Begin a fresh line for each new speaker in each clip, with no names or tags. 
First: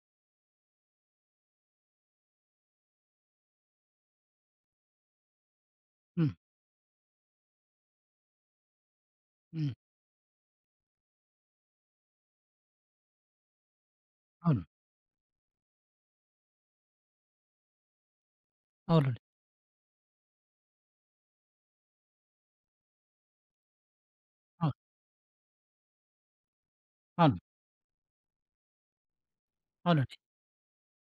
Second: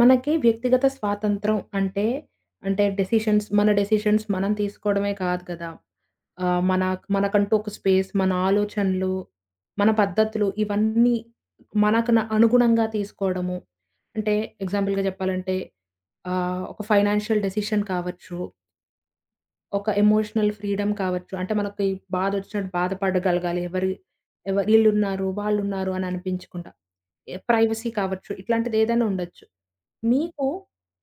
మనకి వ్యక్తిగత స్వాతంత్రం అంటే, డెసిషన్స్ మన డెసిషన్స్ మనం తీసుకోవడమే కాదు కదా!
హ్మ్.
ఆహ్, మన మనకంటూ ఒక స్పేస్, మన ఆలోచనలు,
హ్మ్.
మన పద్ధతులు ఇవన్నీ మనకు అనుగుణంగా తీసుకోవడము. అంటే
అవును.
ఎగ్జాంపుల్‌గా చెప్పాలంటే ఒక ఫైనాన్షియల్ డెసిషన్ కావచ్చు.
అవునండి.
ఒక ఎమోషనల్ ఫ్రీడమ్ కావచ్చు. అంటే మనకి బాధొచ్చినట్టు బాధపడగలగాలి. ఎవరి ఎవ
అవును.
ఈళ్ళున్నారు, వాళ్ళున్నారు అని అనిపించకుండా.
అవును.
ప్రైవసీ కావచ్చు. ఇట్లాంటిదేదైనా ఉండొచ్చు.
అవునండి.
మీకు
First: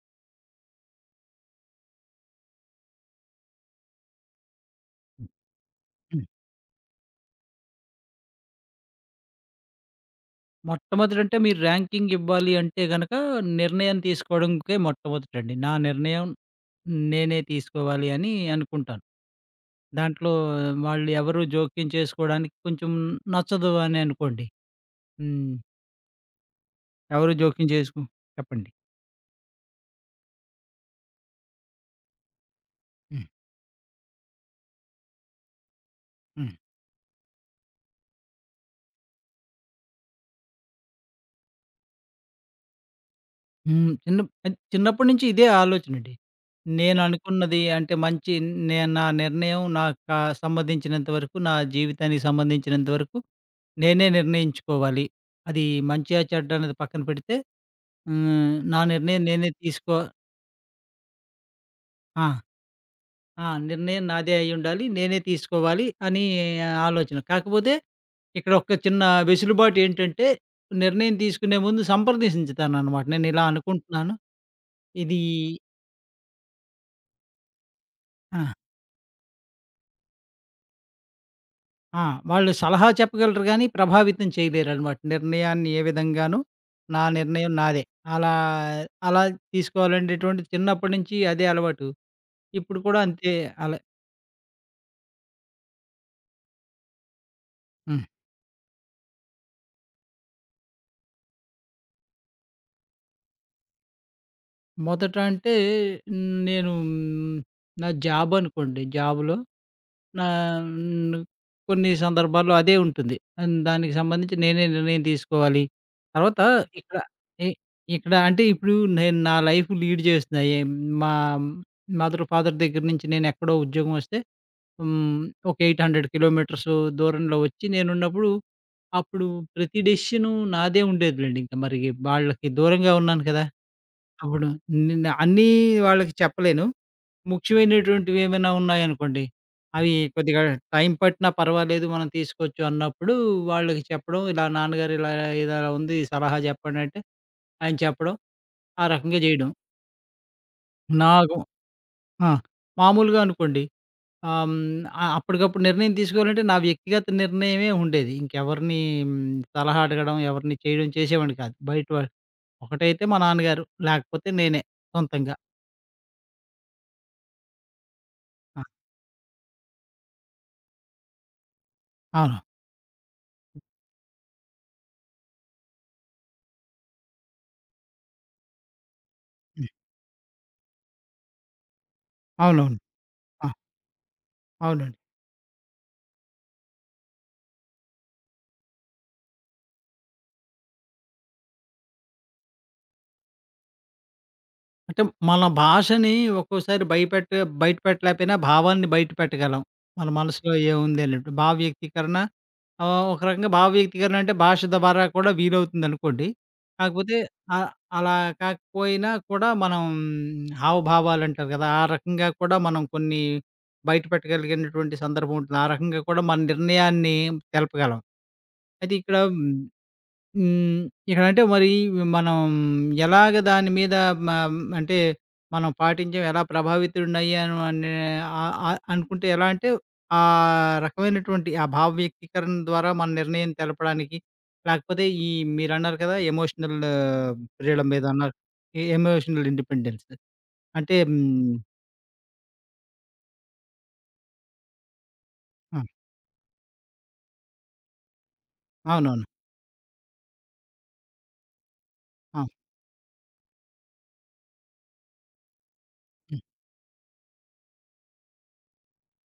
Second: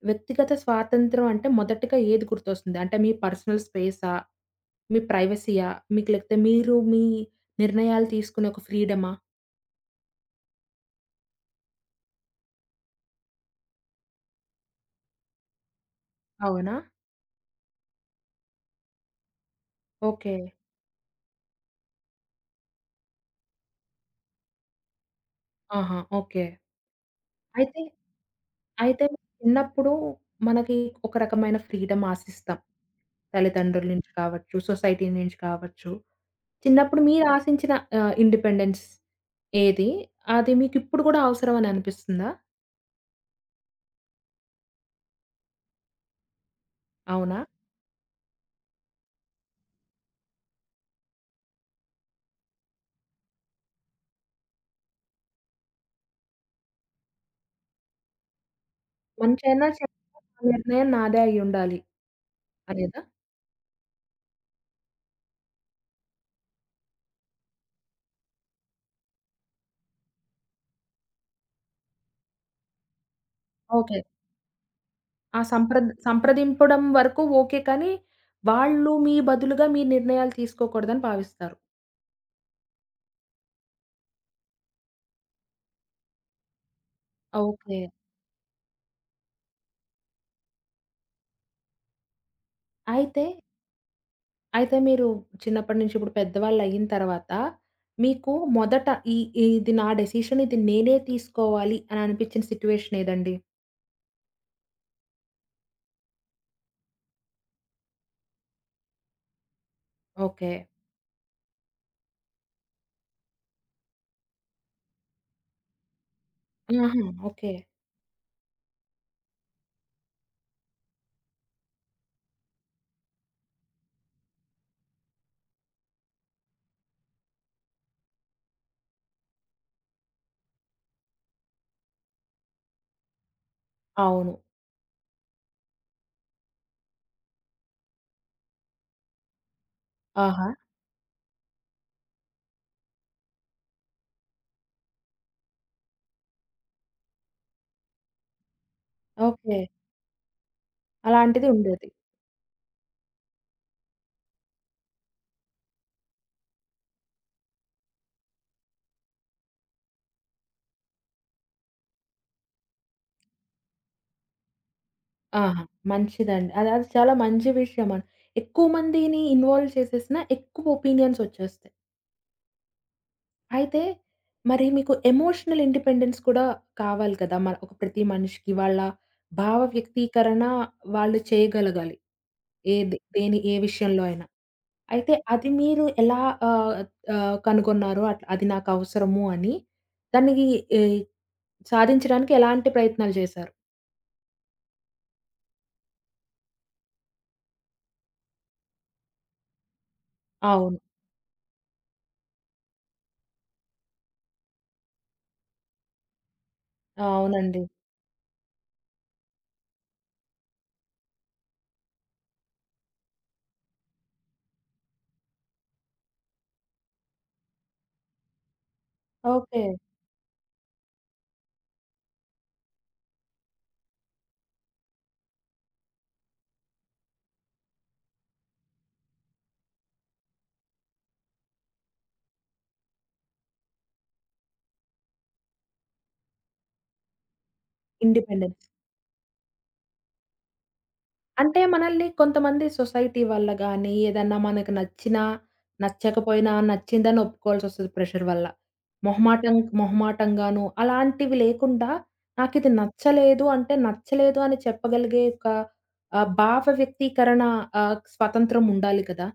వ్యక్తిగత స్వాతంత్రం అంటే మొదటగా ఏది గుర్తొస్తుంది? అంటే మీ పర్సనల్ స్పేసా? మీ
హ్మ్.
ప్రైవసీయా? మీకు
హ్మ్.
లేకపోతే మీరు మీ నిర్ణయాలు తీసుకునే ఒక ఫ్రీడమా?
మొట్టమొదటంటే మీరు ర్యాంకింగ్ ఇవ్వాలి అంటే గనక నిర్ణయం తీసుకోవడంకే మొట్టమొదటండి. నా నిర్ణయం
అవునా?
నేనే తీసుకోవాలి అని అనుకుంటాను. దాంట్లో
ఓకే.
వాళ్ళు ఎవరు జోక్యం చేసుకోవడానికి కొంచెం నచ్చదు అని అనుకోండి. హ్మ్.
ఆహా! ఓకే.
ఎవరు జోక్యం
అయితే,
చేసుకో చెప్పండి.
అయితే, చిన్నప్పుడు మనకి ఒక రకమైన ఫ్రీడమ్ ఆశిస్తాం.
హ్మ్.
తల్లిదండ్రుల నుంచి కావచ్చు, సొసైటీ నుంచి కావచ్చు.
హ్మ్.
చిన్నప్పుడు మీరు ఆశించిన ఇండిపెండెన్స్ ఏది? అది మీకిప్పుడు గూడా అవసరం అని అనిపిస్తుందా?
హ్మ్. చిన్నప్పటి నుంచి ఇదే ఆలోచనండి.
అవునా?
నేననుకున్నది అంటే మంచి నేను నా నిర్ణయం నాకు కా సంబంధించినంత వరకు, నా జీవితానికి సంబంధించినంత వరకు నేనే నిర్ణయించుకోవాలి. అది మంచా, చెడ్డ అనేది పక్కన పెడితే హ్మ్. నా నిర్ణయం నేనే
మంచైనా
తీసుకో
చెడైనా నిర్ణయం నాదే అయ్యుండాలి
ఆ!
అనేదా?
ఆ! నిర్ణయం నాదే అయ్యుండాలి. నేనే తీసుకోవాలి అని ఆలోచన. కాకపోతే ఇక్కడ ఒక చిన్న వెసులుబాటు ఏంటంటే, నిర్ణయం తీసుకునే ముందు సంప్రదించుతాననమాట. నేనిలా
ఓకే.
అనుకుంటున్నాను. ఇది
ఆ సంప్రదింపడం వరకు ఓకే. కానీ,
ఆ!
వాళ్ళు మీ బదులుగా మీ నిర్ణయాలు తీసుకోకూడదని భావిస్తారు.
ఆ! వాళ్ళు సలహా చెప్పగలరు గానీ, ప్రభావితం చేయలేరనమాట. నిర్ణయాన్ని ఏ విధంగానూ, నా నిర్ణయం
ఓకే.
నాదే. అలా, అలా తీసుకోవాలనేటువంటి చిన్నప్పటి నుంచి అదే అలవాటు. ఇప్పుడు కూడా
అయితే
అంతే అలా
అయితే మీరు చిన్నప్పటి నుంచి ఇప్పుడు పెద్దవాళ్ళయిన తర్వాత,
హ్మ్.
మీకు మొదట ఈ ఈ- ఇది నా డెసిషన్, ఇది నేనే తీసుకోవాలి అని అనిపించిన సిట్యుయేషన్ ఏదండి?
మొదట అంటే, నేను నా జాబ్ అనుకోండి. జాబ్‌లో నా
ఓకే.
హ్మ్. కొన్ని సందర్భాల్లో అదే ఉంటుంది. అండ్ దానికి సంబంధించి నేనే నిర్ణయం తీసుకోవాలి. తర్వాత ఇక్కడ
ఆహా!
ఎ
ఓకే.
ఇక్కడ అంటే ఇప్పుడు నేను నా లైఫ్ లీడ్ చేస్తున్నా. ఏం మా మదర్, ఫాదర్ దగ్గర నుంచి నేనెక్కడో ఉద్యోగం వస్తే హ్మ్. ఒక 800 కిలోమీటర్స్ దూరంలో వచ్చి నేనున్నప్పుడు, అప్పుడు ప్రతి డెసిషను నాదే ఉండేదిలెండి. ఇంక మరి వాళ్ళకి దూరంగా ఉన్నాను కదా!
అవును.
అప్పుడు నిన్న అన్నీ వాళ్ళకి చెప్పలేను. ముఖ్యమైనటువంటివి ఏమైనా ఉన్నాయనుకోండి. అవి కొద్దిగా
ఆహా!
టైం పట్టినా పర్వాలేదు మనం తీసుకోవచ్చు అన్నప్పుడు వాళ్ళకి చెప్పడం, ఇలా నాన్నగారు ఇలా, ఇలా ఉంది సలహా చెప్పండి అంటే ఆయన చెప్పడం, ఆ రకంగా చేయడం.
ఓకే.
నాకు
అలాంటిది ఉండేది.
ఆ! మామూలుగా అనుకోండి ఆహ్, హ్మ్, అప్పటికప్పుడు నిర్ణయం తీసుకోవాలంటే నా వ్యక్తిగత నిర్ణయమే ఉండేది. ఇంకెవరిని మ్, సలహా అడగడం, ఎవరిని చేయడం చేసేవాడిని కాదు. బయట వాళ్ళు ఒకటైతే మా నాన్నగారు, లేకపోతే నేనే సొంతంగా.
ఆహా! మంచిదండి. అది అది చాలా మంచి విషయం. ఎక్కువ
ఆ!
మందిని ఇన్వాల్వ్ చేసేసినా ఎక్కువ ఒపీనియన్స్ వచ్చేస్తాయి.
అవును.
అయితే మరి మీకు ఎమోషనల్ ఇండిపెండెన్స్ కూడా కావాలి కదా! మన ఒక ప్రతి మనిషికి వాళ్ళ భావ
హ్మ్.
వ్యక్తీకరణ వాళ్ళు చేయగలగాలి. ఏ
అవునవును.
దె దేని
ఆ!
ఏ విషయంలో అయినా.
అవునండి.
అయితే అది మీరు ఎలా ఆహ్, ఆహ్, కనుగొన్నారో, అట్లా అది నాకవసరము అని దానికి ఈ సాధించడానికి ఎలాంటి ప్రయత్నాలు చేశారు?
అంటే మన భాషని ఒక్కోసారి బయట పెట్టలేకపోయినా భావాన్ని బయట పెట్టగలం. మన మనసులో
అవును.
ఏముంది అన్నట్టు. భావ వ్యక్తీకరణ ఒక రకంగా భావ వ్యక్తీకరణ అంటే భాష ద్వారా కూడా వీలవుతుందనుకోండి. కాకపోతే
అవునండి.
ఆహ్, అలా కాకపోయినా కూడా మనం హావభావాలంటారు కదా! ఆ రకంగా కూడా మనం కొన్ని బయట పెట్టగలిగినటువంటి సందర్భం ఉంటుంది. ఆ రకంగా కూడా మన నిర్ణయాన్ని తెలపగలం. అయితే ఇక్కడ
ఓకే.
హ్మ్. ఇక్కడంటే మరి మనం ఎలాగ దాని మీద మ అంటే మనం పాటించాం, ఎలా ప్రభావితుడినయ్యాను అనే ఆహ్, ఆహ్, అనుకుంటే ఎలా అంటే ఆ రకమైనటువంటి ఆ భావ వ్యక్తీకరణ ద్వారా మన నిర్ణయం తెలపడానికి, లేకపోతే ఈ మీరన్నారు కదా! ఎమోషనల్ ఫ్రీడమ్ ఏదో అన్నారు.
ఇండిపెండెన్స్.
ఎమోషనల్ ఇండిపెండెన్స్ అంటే హ్మ్.
అంటే మనల్ని కొంతమంది సొసైటీ వల్ల గానీ, ఏదన్నా మనకు నచ్చినా,
ఆ!
నచ్చకపోయినా నచ్చిందని ఒప్పుకోవాల్సొస్తది ప్రెషర్ వల్ల.
అవునవును.
మొహమాటంగాను అలాంటివి లేకుండా,
ఆ!
నాకిది నచ్చలేదు అంటే, నచ్చలేదు అని చెప్పగలిగే ఒక
హ్మ్.
భావ వ్యక్తీకరణ స్వతంత్రం ఉండాలి కదా!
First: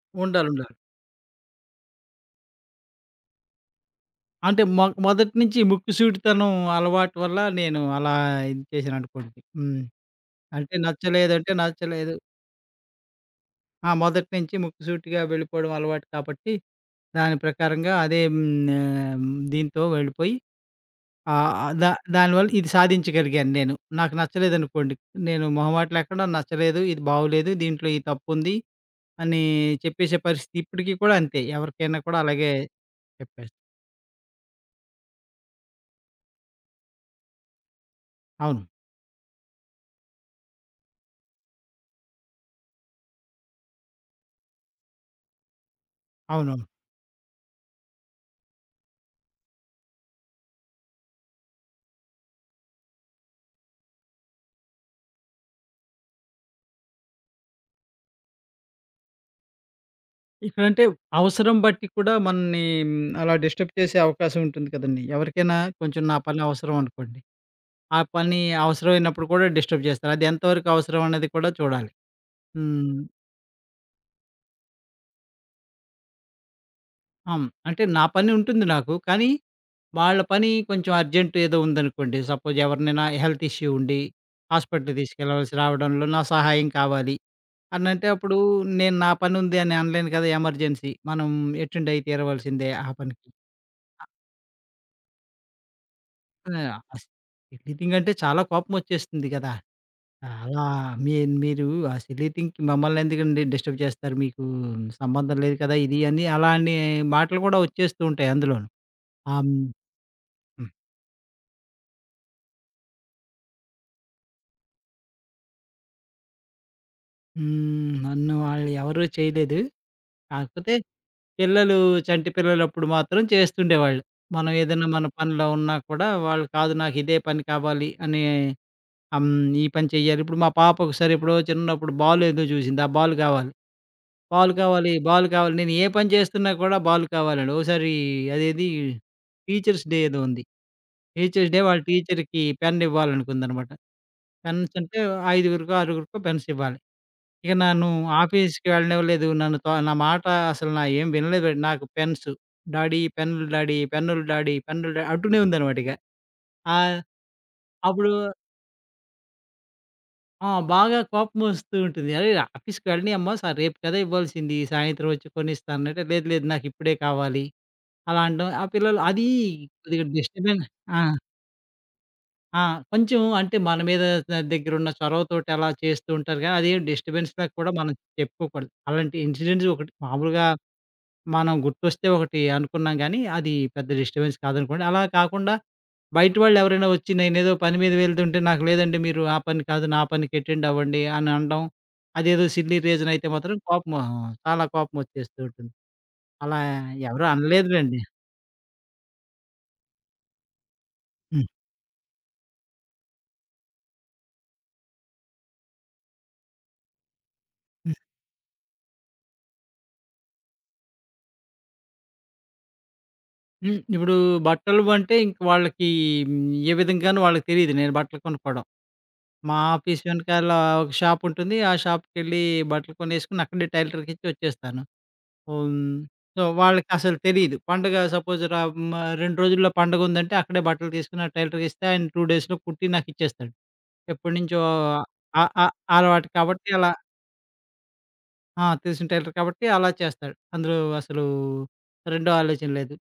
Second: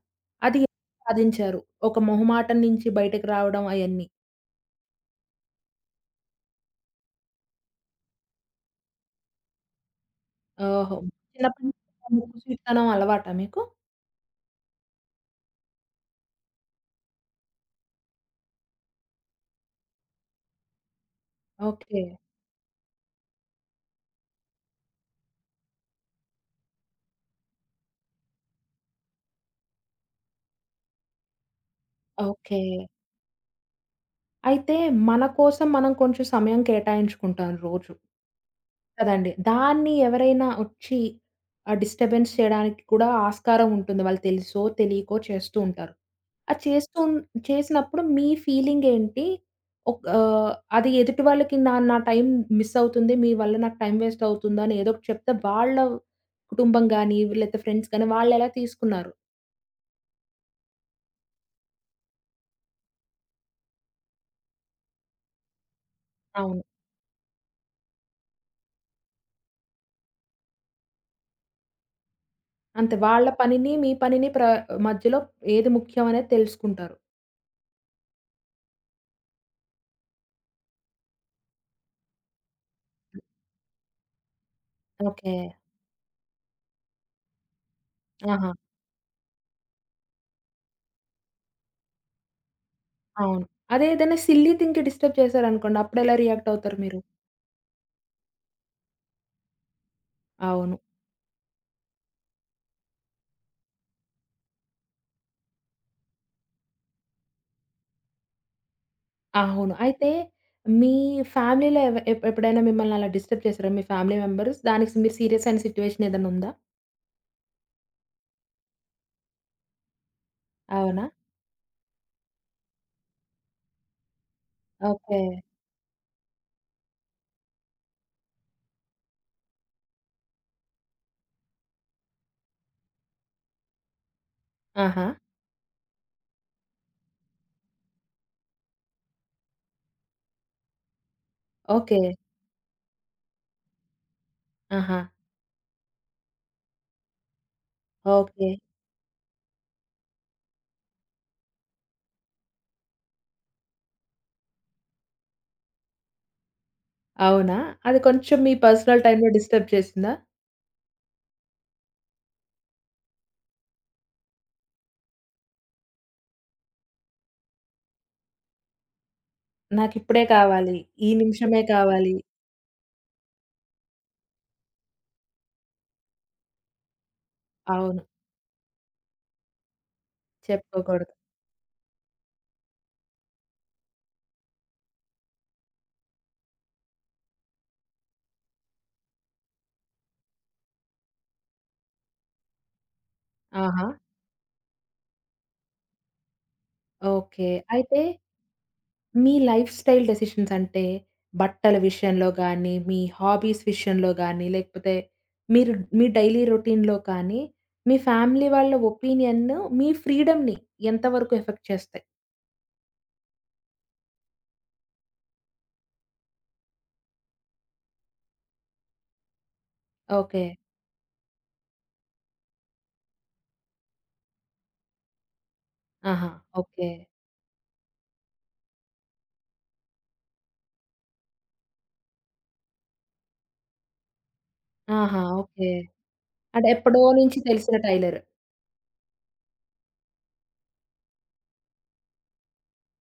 అది
ఉండాలుండాలి.
ఎలా సాధించారు? ఒక మొహమాటం నుంచి బయటకి రావడం అయన్నీ.
అంటే మొదటి నుంచి ముక్కుసూటితనం అలవాటు వల్ల నేను అలా ఇది చేశాననుకోండి. హ్మ్. అంటే
ఓహో!
నచ్చలేదంటే
చిన్నప్పటి నుంచి
నచ్చలేదు.
ముక్కుసూటితనం అలవాటా మీకు?
ఆ! మొదటి నుంచి ముక్కుసూటిగా వెళ్ళిపోవడం అలవాటు కాబట్టి, దాని ప్రకారంగా అదే ఆహ్, దీంతో వెళ్ళిపోయి ఆహ్, ఆహ్, దా
ఓకే.
దానివల్ల ఇది సాధించగలిగాను నేను. నాకు నచ్చలేదనుకోండి, నేను మొహమాట లేకుండా నచ్చలేదు, ఇది బాగోలేదు, దీంట్లో ఈ తప్పుంది అని చెప్పేసే పరిస్థితి ఇప్పటికి కూడా అంతే. ఎవరికైనా కూడా అలాగే
ఓకే.
చెప్పేస్తా.
అయితే మన కోసం మనం కొంచెం సమయం కేటాయించుకుంటాం రోజు.
అవును.
కదండీ! దాన్ని ఎవరైనా ఒచ్చి డిస్టర్బెన్స్ చేయడానికి కూడా ఆస్కారం ఉంటుంది. వాళ్ళు తెలుసో, తెలియకో చేస్తూ ఉంటారు. అది
అవునవును.
చేస్తూ ఉన్- చేసినప్పుడు మీ ఫీలింగేంటి? ఒక్ ఆహ్, అది ఎదుటి వాళ్ళకి నా నా టైం మిస్ అవుతుంది. మీ వల్ల నాకు టైం వేస్ట్ అవుతుందని ఏదో ఒకటి చెప్తే వాళ్ళ కుటుంబం గానీ, లేతే ఫ్రెండ్స్ గానీ వాళ్ళెలా తీసుకున్నారు?
ఇక్కడంటే అవసరం బట్టి కూడా మనని మ్, అలా డిస్టర్బ్ చేసే అవకాశం ఉంటుంది కదండీ! ఎవరికైనా కొంచెం నా పని
అవును.
అవసరం అనుకోండి. ఆ పని అవసరమైనప్పుడు కూడా డిస్టర్బ్ చేస్తారు. అది ఎంతవరకు అవసరం అనేది కూడా చూడాలి.
అంతే.
హ్మ్.
వాళ్ళ పనిని, మీ పనిని మధ్యలో ఏది ముఖ్యం అనేది తెలుసుకుంటారు.
అవును. అంటే నా పని ఉంటుంది నాకు. కానీ వాళ్ళ పని కొంచెం అర్జెంట్ ఏదో ఉందనుకోండి. సపోజ్ ఎవరినైనా హెల్త్ ఇష్యూ ఉండి హాస్పిటల్‌కి
ఓకే.
తీసుకెళ్ళవలసి రావడంలో నా సహాయం కావాలి అనంటే అప్పుడు
ఆహా!
నేను నా పని ఉంది అని అనలేను కదా! ఎమర్జెన్సీ. మనం ఎటెండ్ అయి తీరవలసిందే ఆ పనికి.
అవును. అదే ఏదైనా సిల్లీ థింగ్‌కి డిస్టర్బ్ చేశారనుకోండి, అప్పుడెలా రియాక్ట్
ఆ!
అవుతారు మీరు?
అస్ ఎడిటింగ్ అంటే చాలా కోపమొచ్చేస్తుంది కదా! ఆ! అలా
అవును.
మీ మీరు ఆ సిల్లీ థింగ్‌కి మమ్మల్నెందుకండి డిస్టర్బ్ చేస్తారు? మీకు సంబంధం లేదు కదా! ఇది అని అలాని మాటలు కూడా వచ్చేస్తూ ఉంటాయి అందులోను. ఆహ్, హ్మ్.
అవును. అయితే
హ్మ్.
మీ ఫ్యామిలీలో ఎవ ఎప్ ఎప్పుడైనా మిమ్మల్ని అలా డిస్టర్బ్ చేసారా? మీ ఫ్యామిలీ మెంబర్స్ దానికి మీరు సీరియస్ అయిన సిట్యుయేషన్ ఏదైనా ఉందా?
హ్మ్. నన్ను వాళ్ళు ఎవరు చేయలేదు. కాకపోతే
అవునా?
పిల్లలు చంటి పిల్లలప్పుడు మాత్రం చేస్తుండేవాళ్ళు. మనం ఏదైనా మన
ఓకే.
పనిలో ఉన్నా కూడా వాళ్ళు కాదు నాకిదే పని కావాలి అని ఆహ్, హ్మ్. ఈ పని చెయ్యాలి. ఇప్పుడు మా పాప ఒకసారి ఎప్పుడో చిన్నప్పుడు బాల్ ఏదో చూసింది. ఆ బాల్ కావాలి. బాల్ కావాలి,
ఆహా!
బాల్ కావాలి. నేను ఏ పని చేస్తున్నా కూడా బాల్ కావాలండి. ఓసారి అదేది టీచర్స్ డే ఏదో ఉంది. టీచర్స్ డే వాళ్ళ
ఓకే.
టీచర్‌కి పెన్ ఇవ్వాలనుకుందనమాట. పెన్స్
ఆహా!
అంటే ఐదుగురికో, ఆరుగురికో పెన్స్ ఇవ్వాలి. ఇక నన్ను
ఓకే.
ఆఫీస్‌కి వెళ్ళనివ్వలేదు. నన్ను తో నా మాట అసలు నా ఏం వినలేదు. నాకు పెన్స్ డాడీ పెన్నులు డాడీ, పెన్నులు డాడీ, పెన్నులు డా అంటూనే ఉందనమాట ఇక. ఆహ్,
అవునా? అది
అప్పుడు
కొంచెం మీ పర్సనల్ టైమ్‌లో డిస్టర్బ్ చేసిందా?
ఆ! బాగా కోపమొస్తూ ఉంటుంది. "అరేయ్! ఆఫీస్‌కి వెళ్ళనీయమ్మా! రేపు కదా ఇవ్వాల్సింది. సాయంత్రం వచ్చి కొనిస్తాను" అంటే, "లేదు లేదు నాకిప్పుడే కావాలి." అలా అంటాం. ఆ పిల్లలు అది కొద్దిగా
నాకిప్పుడే కావాలి.
ఆ!
ఈ నిమిషమే కావాలి.
ఆ! కొంచెం అంటే మన మీద దగ్గరున్న చొరవతోటి అలా చేస్తూ ఉంటారు గానీ, అదేం డిస్టర్బెన్స్‌లా కూడా మనం
అవును.
చెప్పుకోకూడదు. అలాంటి ఇన్సిడెంట్స్ ఒకటి మామూలుగా
చెప్పుకోకూడదు.
మనం గుర్తొస్తే ఒకటి అనుకున్నాం గానీ, అది పెద్ద డిస్టర్బెన్స్ కాదనుకోండి. అలా కాకుండా బయట వాళ్ళెవరైనా వచ్చి నేనేదో పని మీద వెళ్తుంటే, "నాకు లేదండి మీరు ఆ పని కాదు, నా పనికి అటెండ్ అవ్వండి" అని అనడం. అదేదో సిల్లీ రీజన్ అయితే మాత్రం
ఆహా!
చాలా కోపమొచ్చేస్తూ ఉంటుంది. అలా ఎవరు
ఓకే. అయితే
అనలేదులెండి.
మీ లైఫ్ స్టైల్ డెసిషన్స్ అంటే,
హ్మ్.
బట్టల విషయంలో గానీ, మీ హాబీస్ విషయంలో గానీ, లేకపోతే మీరు మీ డైలీ రొటీన్‌లో కానీ, మీ ఫ్యామిలీ వాళ్ళ ఒపీనియన్ను మీ ఫ్రీడమ్‌ని ఎంత వరకు ఎఫెక్ట్ చేస్తాయి?
హ్మ్. ఇప్పుడు బట్టలు అంటే ఇంక వాళ్ళకి హ్మ్. ఏ విధంగానూ వాళ్ళకి తెలీదు నేను బట్టలు కొనుక్కోవడం. మా ఆఫీస్
ఓకే.
వెనకాల ఒక షాప్ ఉంటుంది. ఆ షాప్‌కెళ్ళి బట్టలు కొనేసుకొని అక్కడే టైలర్‌కిచ్చి వచ్చేస్తాను. హ్మ్.
ఆహా!
So,
okay.
వాళ్ళకసలు తెలీదు. పండగ సపోజ్ ర మ 2 రోజుల్లో పండగుందంటే అక్కడే బట్టలు తీసుకొని ఆ టైలర్‌కిస్తే ఆయన 2 డేస్‌లో కుట్టి నాకిచ్చేస్తాడు. ఎప్పటినుంచో
ఆహా!
ఆ ఆ
ఓకే.
అలవాటు
అంటే
కాబట్టి అలా
ఎప్పుడో నుంచి తెలిసిన టైలర్.
ఆ! తెలిసిన టైలర్ కాబట్టి అలా చేస్తాడు. అందులో అసలు రెండో ఆలోచన లేదు.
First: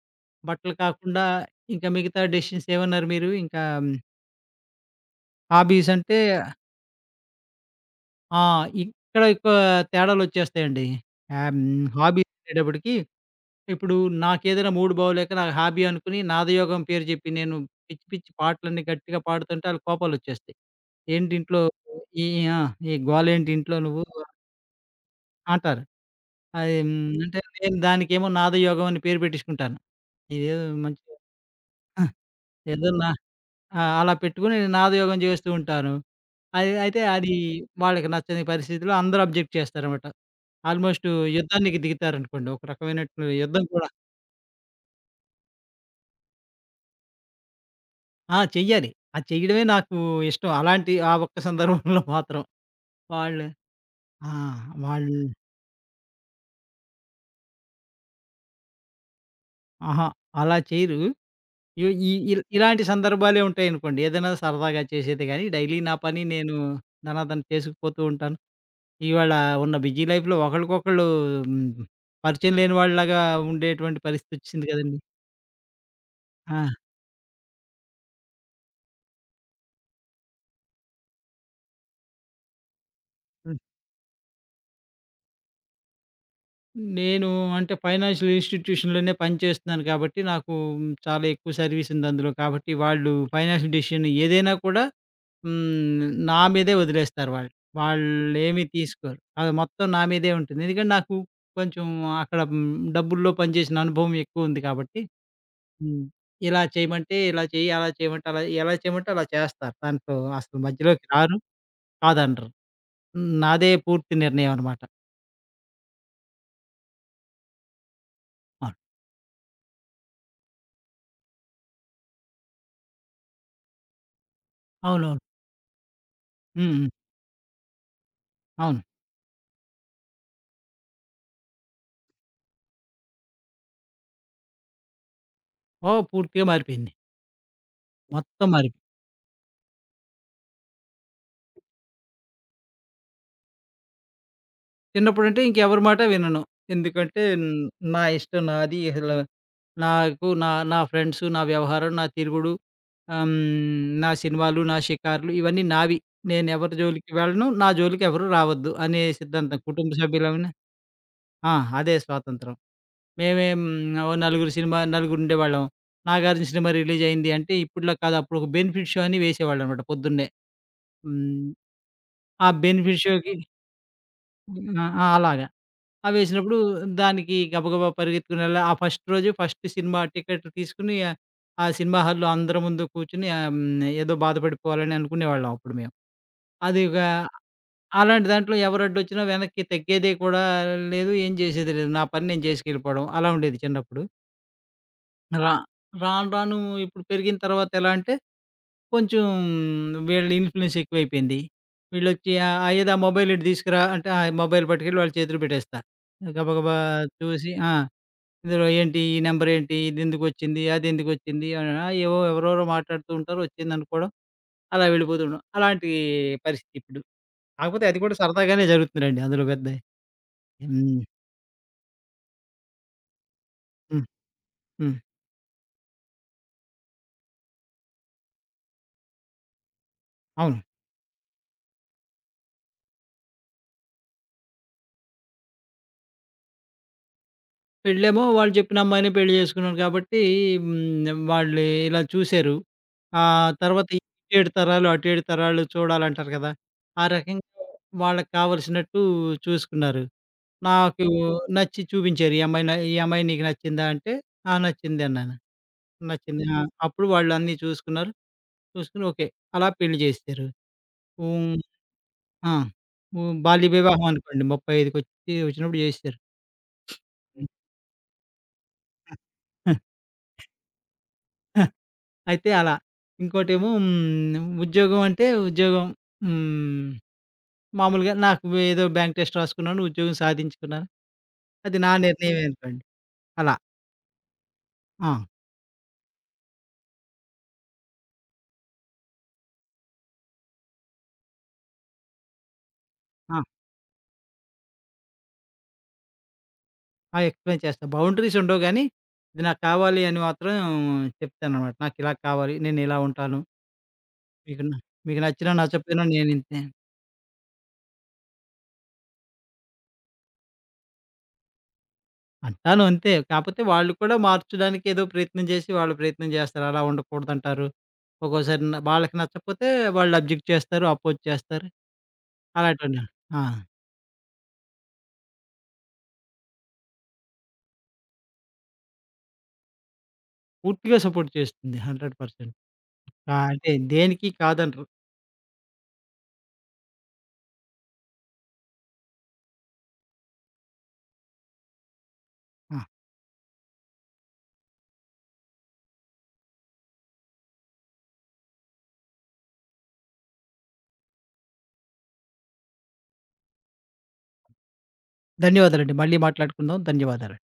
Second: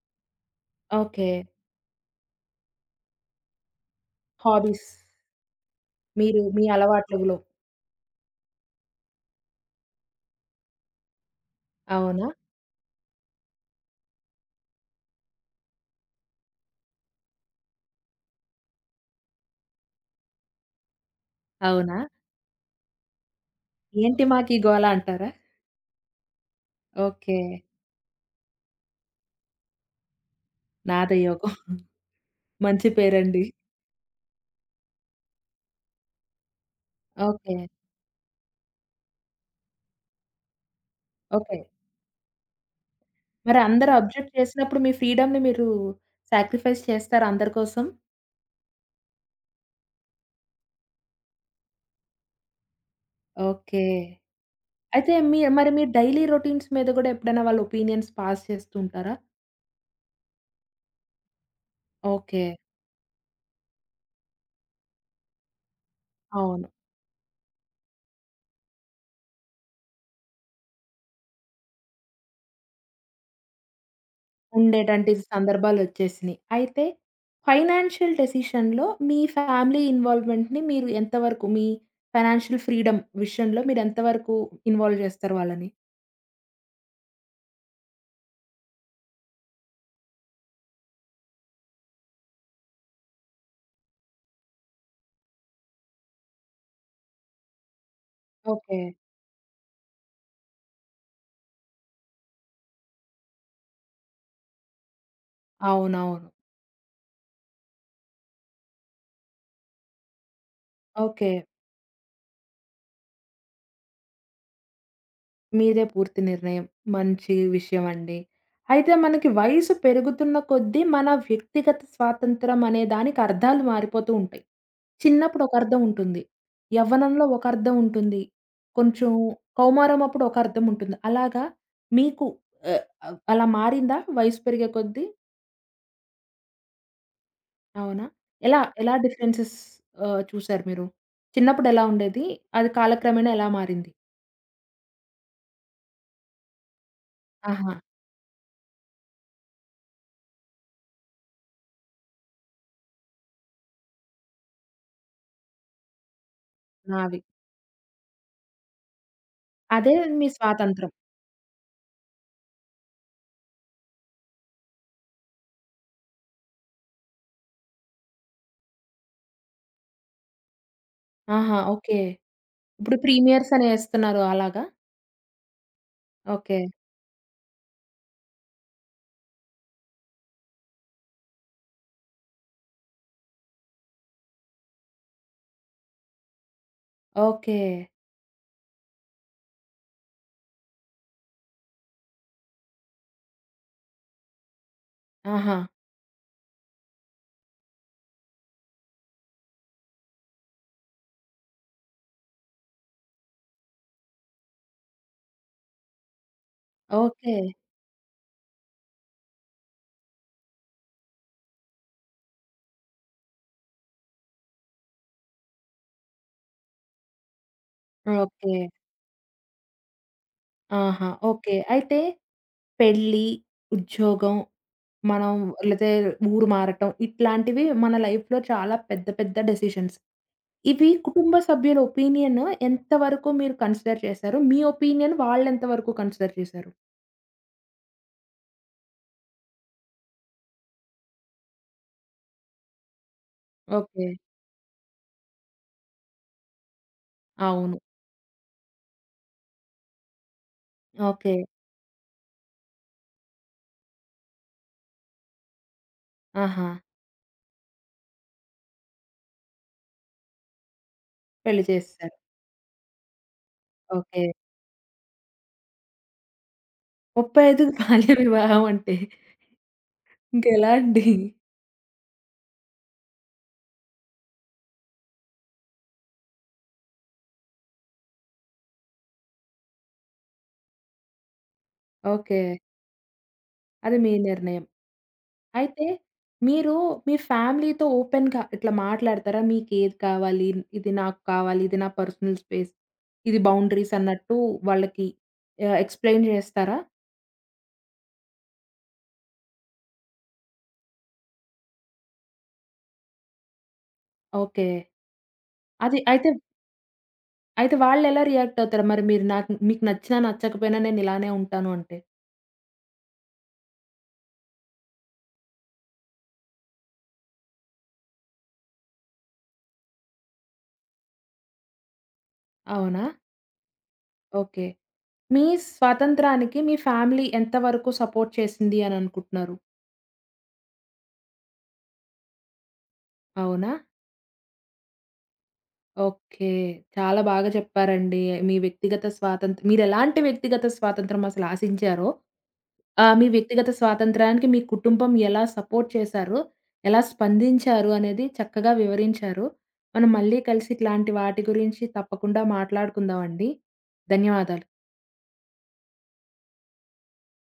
బట్టలు కాకుండా
ఓకే.
ఇంకా మిగతా డెసిషన్స్ ఏమన్నారు మీరు? ఇంకా
హాబీస్
హాబీస్ అంటే
మీరు మీ అలవాట్లలో.
ఆ! ఇక్కడ ఎక్కువ తేడాలొచ్చేస్తాయండి. ఆహ్, హ్మ్.
అవునా?
హాబీస్ అనేటప్పటికి ఇప్పుడు నాకేదైనా మూడ్ బాగోలేక నాకు హాబీ అనుకుని నాదయోగం పేరు చెప్పి నేను పిచ్చి పిచ్చి పాటలన్నీ గట్టిగా పాడుతుంటే ఆళ్ళకి కోపాలొచ్చేస్తాయి. ఏంటి ఇంట్లో
అవునా?
ఈ ఆ! "ఈ గోలేంటి ఇంట్లో నువ్వు"
ఏంటి మాకీ గోల అంటారా?
అంటారు. అది హ్మ్.
ఓకే.
అంటే నేను దానికేమో నాదయోగం అని పేరు పెట్టించుకుంటాను. ఇదేదో మంచి
నాదయోగం.
ఆ! ఏదో
మంచి
నా
పేరండి.
ఆ! అలా పెట్టుకొని నాదయోగం చేస్తూ ఉంటాను. అది అయితే అది
ఓకే.
వాళ్ళకి నచ్చని పరిస్థితిలో అందరూ అబ్జెక్ట్ చేస్తారనమాట. Almost
okay.
యుద్ధానికి దిగుతారనుకోండి. ఒక రకమైనట్లు
మరి
యుద్ధం కూడా
అందరూ అబ్జెక్ట్ చేసినప్పుడు మీ ఫ్రీడమ్‌ని మీరు సాక్రిఫైస్ చేస్తారా అందరి కోసం?
ఆ! చెయ్యాలి. అది చెయ్యడమే నాకు ఇష్టం. అలాంటి ఆ ఒక్క సందర్భంలో మాత్రం. వాళ్ళు
ఓకే.
ఆ!
అయితే
వాళ్ళు
మరి మీ డైలీ రొటీన్స్ మీద గూడా ఎప్పుడైనా వాళ్ళు ఒపీనియన్స్ పాస్ చేస్తూ ఉంటారా?
అహా! అలా చెయ్యరు. ఇ ఈ ఇల్
ఓకే.
ఇలాంటి సందర్భాలే ఉంటాయనుకోండి. ఏదైనా సరదాగా చేసేది గానీ, డైలీ నా పని నేను
అవును.
ధనాధన చేసుకుపోతూ ఉంటాను. ఇవాళ ఉన్న బిజీ లైఫ్‌లో ఒకళ్ళకొకళ్ళు హ్మ్. పరిచయం లేని వాళ్ళలాగా ఉండేటువంటి పరిస్థితొచ్చేసింది కదండీ!
ఉండేటంటి సందర్భాలొచ్చేసినియి.
ఆ!
అయితే ఫైనాన్షియల్ డెసిషన్‌లో మీ ఫ్యామిలీ ఇన్వాల్వ్‌మెంట్‌ని మీరు ఎంతవరకు మీ ఫైనాన్షియల్ ఫ్రీడమ్
హ్మ్.
విషయంలో మీరెంత వరకు ఇన్వాల్వ్ చేస్తారు వాళ్ళని?
నేను అంటే ఫైనాన్షియల్ ఇన్‌స్టిట్యూషన్‌లోనే పని చేస్తున్నాను కాబట్టి, నాకు చాలా ఎక్కువ సర్వీస్ ఉంది అందులో. కాబట్టి వాళ్ళు ఫైనాన్షియల్ డెసిషన్ ఏదైనా కూడా హ్మ్. నా మీదే వదిలేస్తారు వాళ్ళు. వాళ్ళేమి
ఓకే.
తీసుకోరు. అది మొత్తం నా మీదే ఉంటుంది. ఎందుకంటే నాకు కొంచెం అక్కడ హ్మ్. డబ్బుల్లో పనిచేసిన అనుభవం ఎక్కువుంది కాబట్టి హ్మ్.
అవునవును.
ఇలా చేయమంటే ఇలా చెయ్యి, అలా చేయమంటే అలా ఎలా చేయమంటే అలా చేస్తారు. దాంట్లో అసలు మధ్యలోకి
ఓకే.
రారు, కాదనరు. హ్మ్. నాదే పూర్తి నిర్ణయం అనమాట.
మీదే పూర్తి నిర్ణయం. మంచి విషయమండి.
అవును.
అయితే మనకి వయసు పెరుగుతున్న కొద్దీ మన వ్యక్తిగత స్వాతంత్రం అనే దానికి అర్థాలు మారిపోతూ ఉంటాయి.
అవునవును.
చిన్నప్పుడు ఒక అర్థం ఉంటుంది.
హ్మ్. హ్మ్.
యవ్వనంలో ఒక అర్థం ఉంటుంది.
అవును.
కొంచెం కౌమారం అప్పుడు ఒక అర్థం ఉంటుంది. అలాగా మీకు ఆహ్, అవ్ అలా మారిందా వయసు పెరిగే కొద్దీ?
ఓహ్! పూర్తిగా మారిపోయింది.
అవునా?
మొత్తం
ఎలా
మారిపోయింది.
ఎలా డిఫరెన్సెస్ చూసారు మీరు? చిన్నప్పుడు ఎలా ఉండేది? అది కాలక్రమేణా ఎలా మారింది?
చిన్నప్పుడంటే ఇంకెవరి మాట వినను. ఎందుకంటే హ్మ్,
ఆహా!
నా ఇష్టం నాది. అసలు నాకు నా నా ఫ్రెండ్సు, నా వ్యవహారం, నా తిరుగుడు, నా సినిమాలు, నా షికారులు ఇవన్నీ నావి. నేనెవరి జోలికి
నావి.
వెళ్ళను. నా జోలికి ఎవరు రావద్దు అనే సిద్ధాంతం. కుటుంబ
అదే మీ
సభ్యులమైన
స్వాతంత్రం.
ఆ! అదే స్వాతంత్రం. మేమేం ఓ నలుగురు సినిమా నలుగురుండేవాళ్ళం. 'నాగార్జున' సినిమా రిలీజయింది అంటే ఇప్పట్లో కాదు. అప్పుడొక బెనిఫిట్ షో అని వేసేవాళ్ళనమాట పొద్దున్నే. హ్మ్.
ఆహా! ఓకే.
ఆ
ఇప్పుడు
బెనిఫిట్ షోకి
ప్రీమియర్స్ అని ఏస్తున్నారు అలాగా?
ఆ! ఆ! అలాగా. అవేసినప్పుడు
ఓకే.
దానికి గబగబా పరిగెత్తుకునెళ్ళి ఆ ఫస్ట్ రోజు ఫస్ట్ సినిమా టికెట్ తీసుకొని ఆ ఆ సినిమా హాల్‌లో అందరి ముందు కూర్చొని ఏదో బాధపడిపోవాలని అనుకునేవాళ్ళం అప్పుడు మేము. అది ఇక
ఓకే.
అలాంటి దాంట్లో ఎవరడ్డొచ్చినా వెనక్కి తగ్గేదే కూడా లేదు. ఏం చేసేది లేదు. నా పని నేను చేసుకెళ్ళిపోవడం అలా ఉండేది చిన్నప్పుడు. రా
ఆహా!
రాను రాను ఇప్పుడు పెరిగిన తర్వాత ఎలా అంటే కొంచెం వీళ్ళ ఇన్‌ఫ్లూయెన్స్ ఎక్కువైపోయింది. వీళ్ళొచ్చి ఏదో ఆ మొబైల్ ఇటు తీసుకురా అంటే ఆ మొబైల్ పట్టుకెళ్ళి వాళ్ళ చేతిలో పెట్టేస్తారు. గబగబా
ఓకే.
చూసి ఆ! ఇందులో ఏంటి? ఈ నంబర్ ఏంటి? ఇదెందుకొచ్చింది? అదెందుకొచ్చింది? అని ఆ! ఏవో ఎవరెవరో మాట్లాడుతూ ఉంటారు. వచ్చిందనుకోవడం అలా వెళ్ళిపోతూ ఉంటాం. అలాంటి పరిస్థితి ఇప్పుడు. కాకపోతే అది కూడా
ఓకే.
సరదాగానే జరుగుతుందిలెండి. అందులో పెద్ద హ్మ్.
ఆహా! ఓకే. అయితే పెళ్లి,
హ్మ్.
ఉద్యోగం,
హ్మ్.
మనం లేతే ఊరు మారటం ఇట్లాంటివి మన లైఫ్‌లో చాలా పెద్ద పెద్ద డెసిషన్స్.
అవును.
ఇవి కుటుంబ సభ్యుల ఒపీనియన్ ఎంత వరకు మీరు కన్సిడర్ చేశారు? మీ ఒపీనియన్ వాళ్ళెంత వరకు కన్సిడర్ చేశారు?
పెళ్ళేమో వాళ్ళు చెప్పిన అమ్మాయినే పెళ్లి చేసుకున్నాను కాబట్టి హ్మ్. వాళ్ళు ఇలా చూసారు. ఆ తర్వాత
ఓకే.
ఇటు ఏడు తరాలు, అటు ఏడు తరాలు చూడాలంటారు కదా! ఆ రకంగా
అవును.
వాళ్ళకి కావాల్సినట్టు చూసుకున్నారు. నాకు
ఓకే.
నచ్చి చూపించారు. " ఈ అమ్మాయి నీకు నచ్చిందా?" అంటే, "ఆ! నచ్చింది" అన్నాను. నచ్చింది. ఆ!
ఆహా!
అప్పుడు వాళ్ళు అన్నీ చూసుకున్నారు. చూసుకొని ఓకే. అలా పెళ్లి చేసేసారు. హ్మ్.
పెళ్లి చేసేసారు.
ఆ! హ్మ్. బాల్య వివాహం
ఓకే.
అనుకోండి. 35 కొచ్చి వచ్చినప్పుడు చేసేసారు.
35కి బాల్య వివాహం అంటే ఇంకెలా అండి?
అయితే అలా. ఇంకోటేమో ఉద్యోగం అంటే ఉద్యోగం హ్మ్, మామూలుగా నాకు ఏదో బ్యాంక్ టెస్ట్ రాసుకున్నాను. ఉద్యోగం సాధించుకున్నాను. అది నా
ఓకే.
నిర్ణయమే అనుకోండి. అలా.
అది మీ నిర్ణయం.
ఆ!
అయితే మీరు మీ ఫ్యామిలీతో ఓపెన్‌గా ఇట్లా మాట్లాడతారా? మీకేది కావాలి? ఇది నాకు కావాలి. ఇది నా పర్సనల్ స్పేస్. ఇది
ఆ!
బౌండరీస్ అన్నట్టు వాళ్ళకి ఎక్స్‌ప్లెయిన్ చేస్తారా?
ఆ! ఎక్స్‌ప్లెయిన్ చేస్తా. బౌండరీస్ ఉండవు గానీ, ఇది నాకు కావాలి అని మాత్రం చెప్తాననమాట. నాకు ఇలా కావాలి. నేను ఇలా ఉంటాను. మీకు
ఓకే.
న మీకు నచ్చినా
అది
నచ్చకపోయినా
అయితే
నేనింతే.
అయితే వాళ్ళెలా రియాక్ట్ అవుతారు? మరి మీరు మీకు నచ్చినా నచ్చకపోయినా నేను ఇలానే ఉంటాను అంటే?
అంటాను అంతే. కాపోతే వాళ్ళు కూడా మార్చడానికి ఏదో ప్రయత్నం చేసి వాళ్ళు ప్రయత్నం చేస్తారు. అలా ఉండకూడదంటారు. ఒక్కోసారి వాళ్ళకి నచ్చకపోతే వాళ్ళు అబ్జెక్ట్ చేస్తారు. అపోజ్ చేస్తారు. అలాంటివన్నీ.
అవునా?
ఆ!
ఓకే. మీ స్వాతంత్రానికి మీ ఫ్యామిలీ ఎంత వరకు సపోర్ట్ చేసింది అని అనుకుంటున్నారు?
పూర్తిగా సపోర్ట్ చేస్తుంది. 100% ఆ!
అవునా?
అంటే దేనికి కాదనరు.
ఓకే. చాలా బాగా చెప్పారండి. మీ వ్యక్తిగత స్వాతంత్రం మీరెలాంటి వ్యక్తిగత స్వాతంత్రం అసలు ఆశించారో,
ఆ!
మీ వ్యక్తిగత స్వాతంత్రానికి మీ కుటుంబం ఎలా సపోర్ట్ చేశారో, ఎలా స్పందించారు అనేది చక్కగా వివరించారు. మనం మళ్ళీ కలిసి ఇట్లాంటి వాటి గురించి తప్పకుండా మాట్లాడుకుందామండి. ధన్యవాదాలు.
ధన్యవాదాలండి. మళ్ళీ మాట్లాడుకుందాం. ధన్యవాదాలు.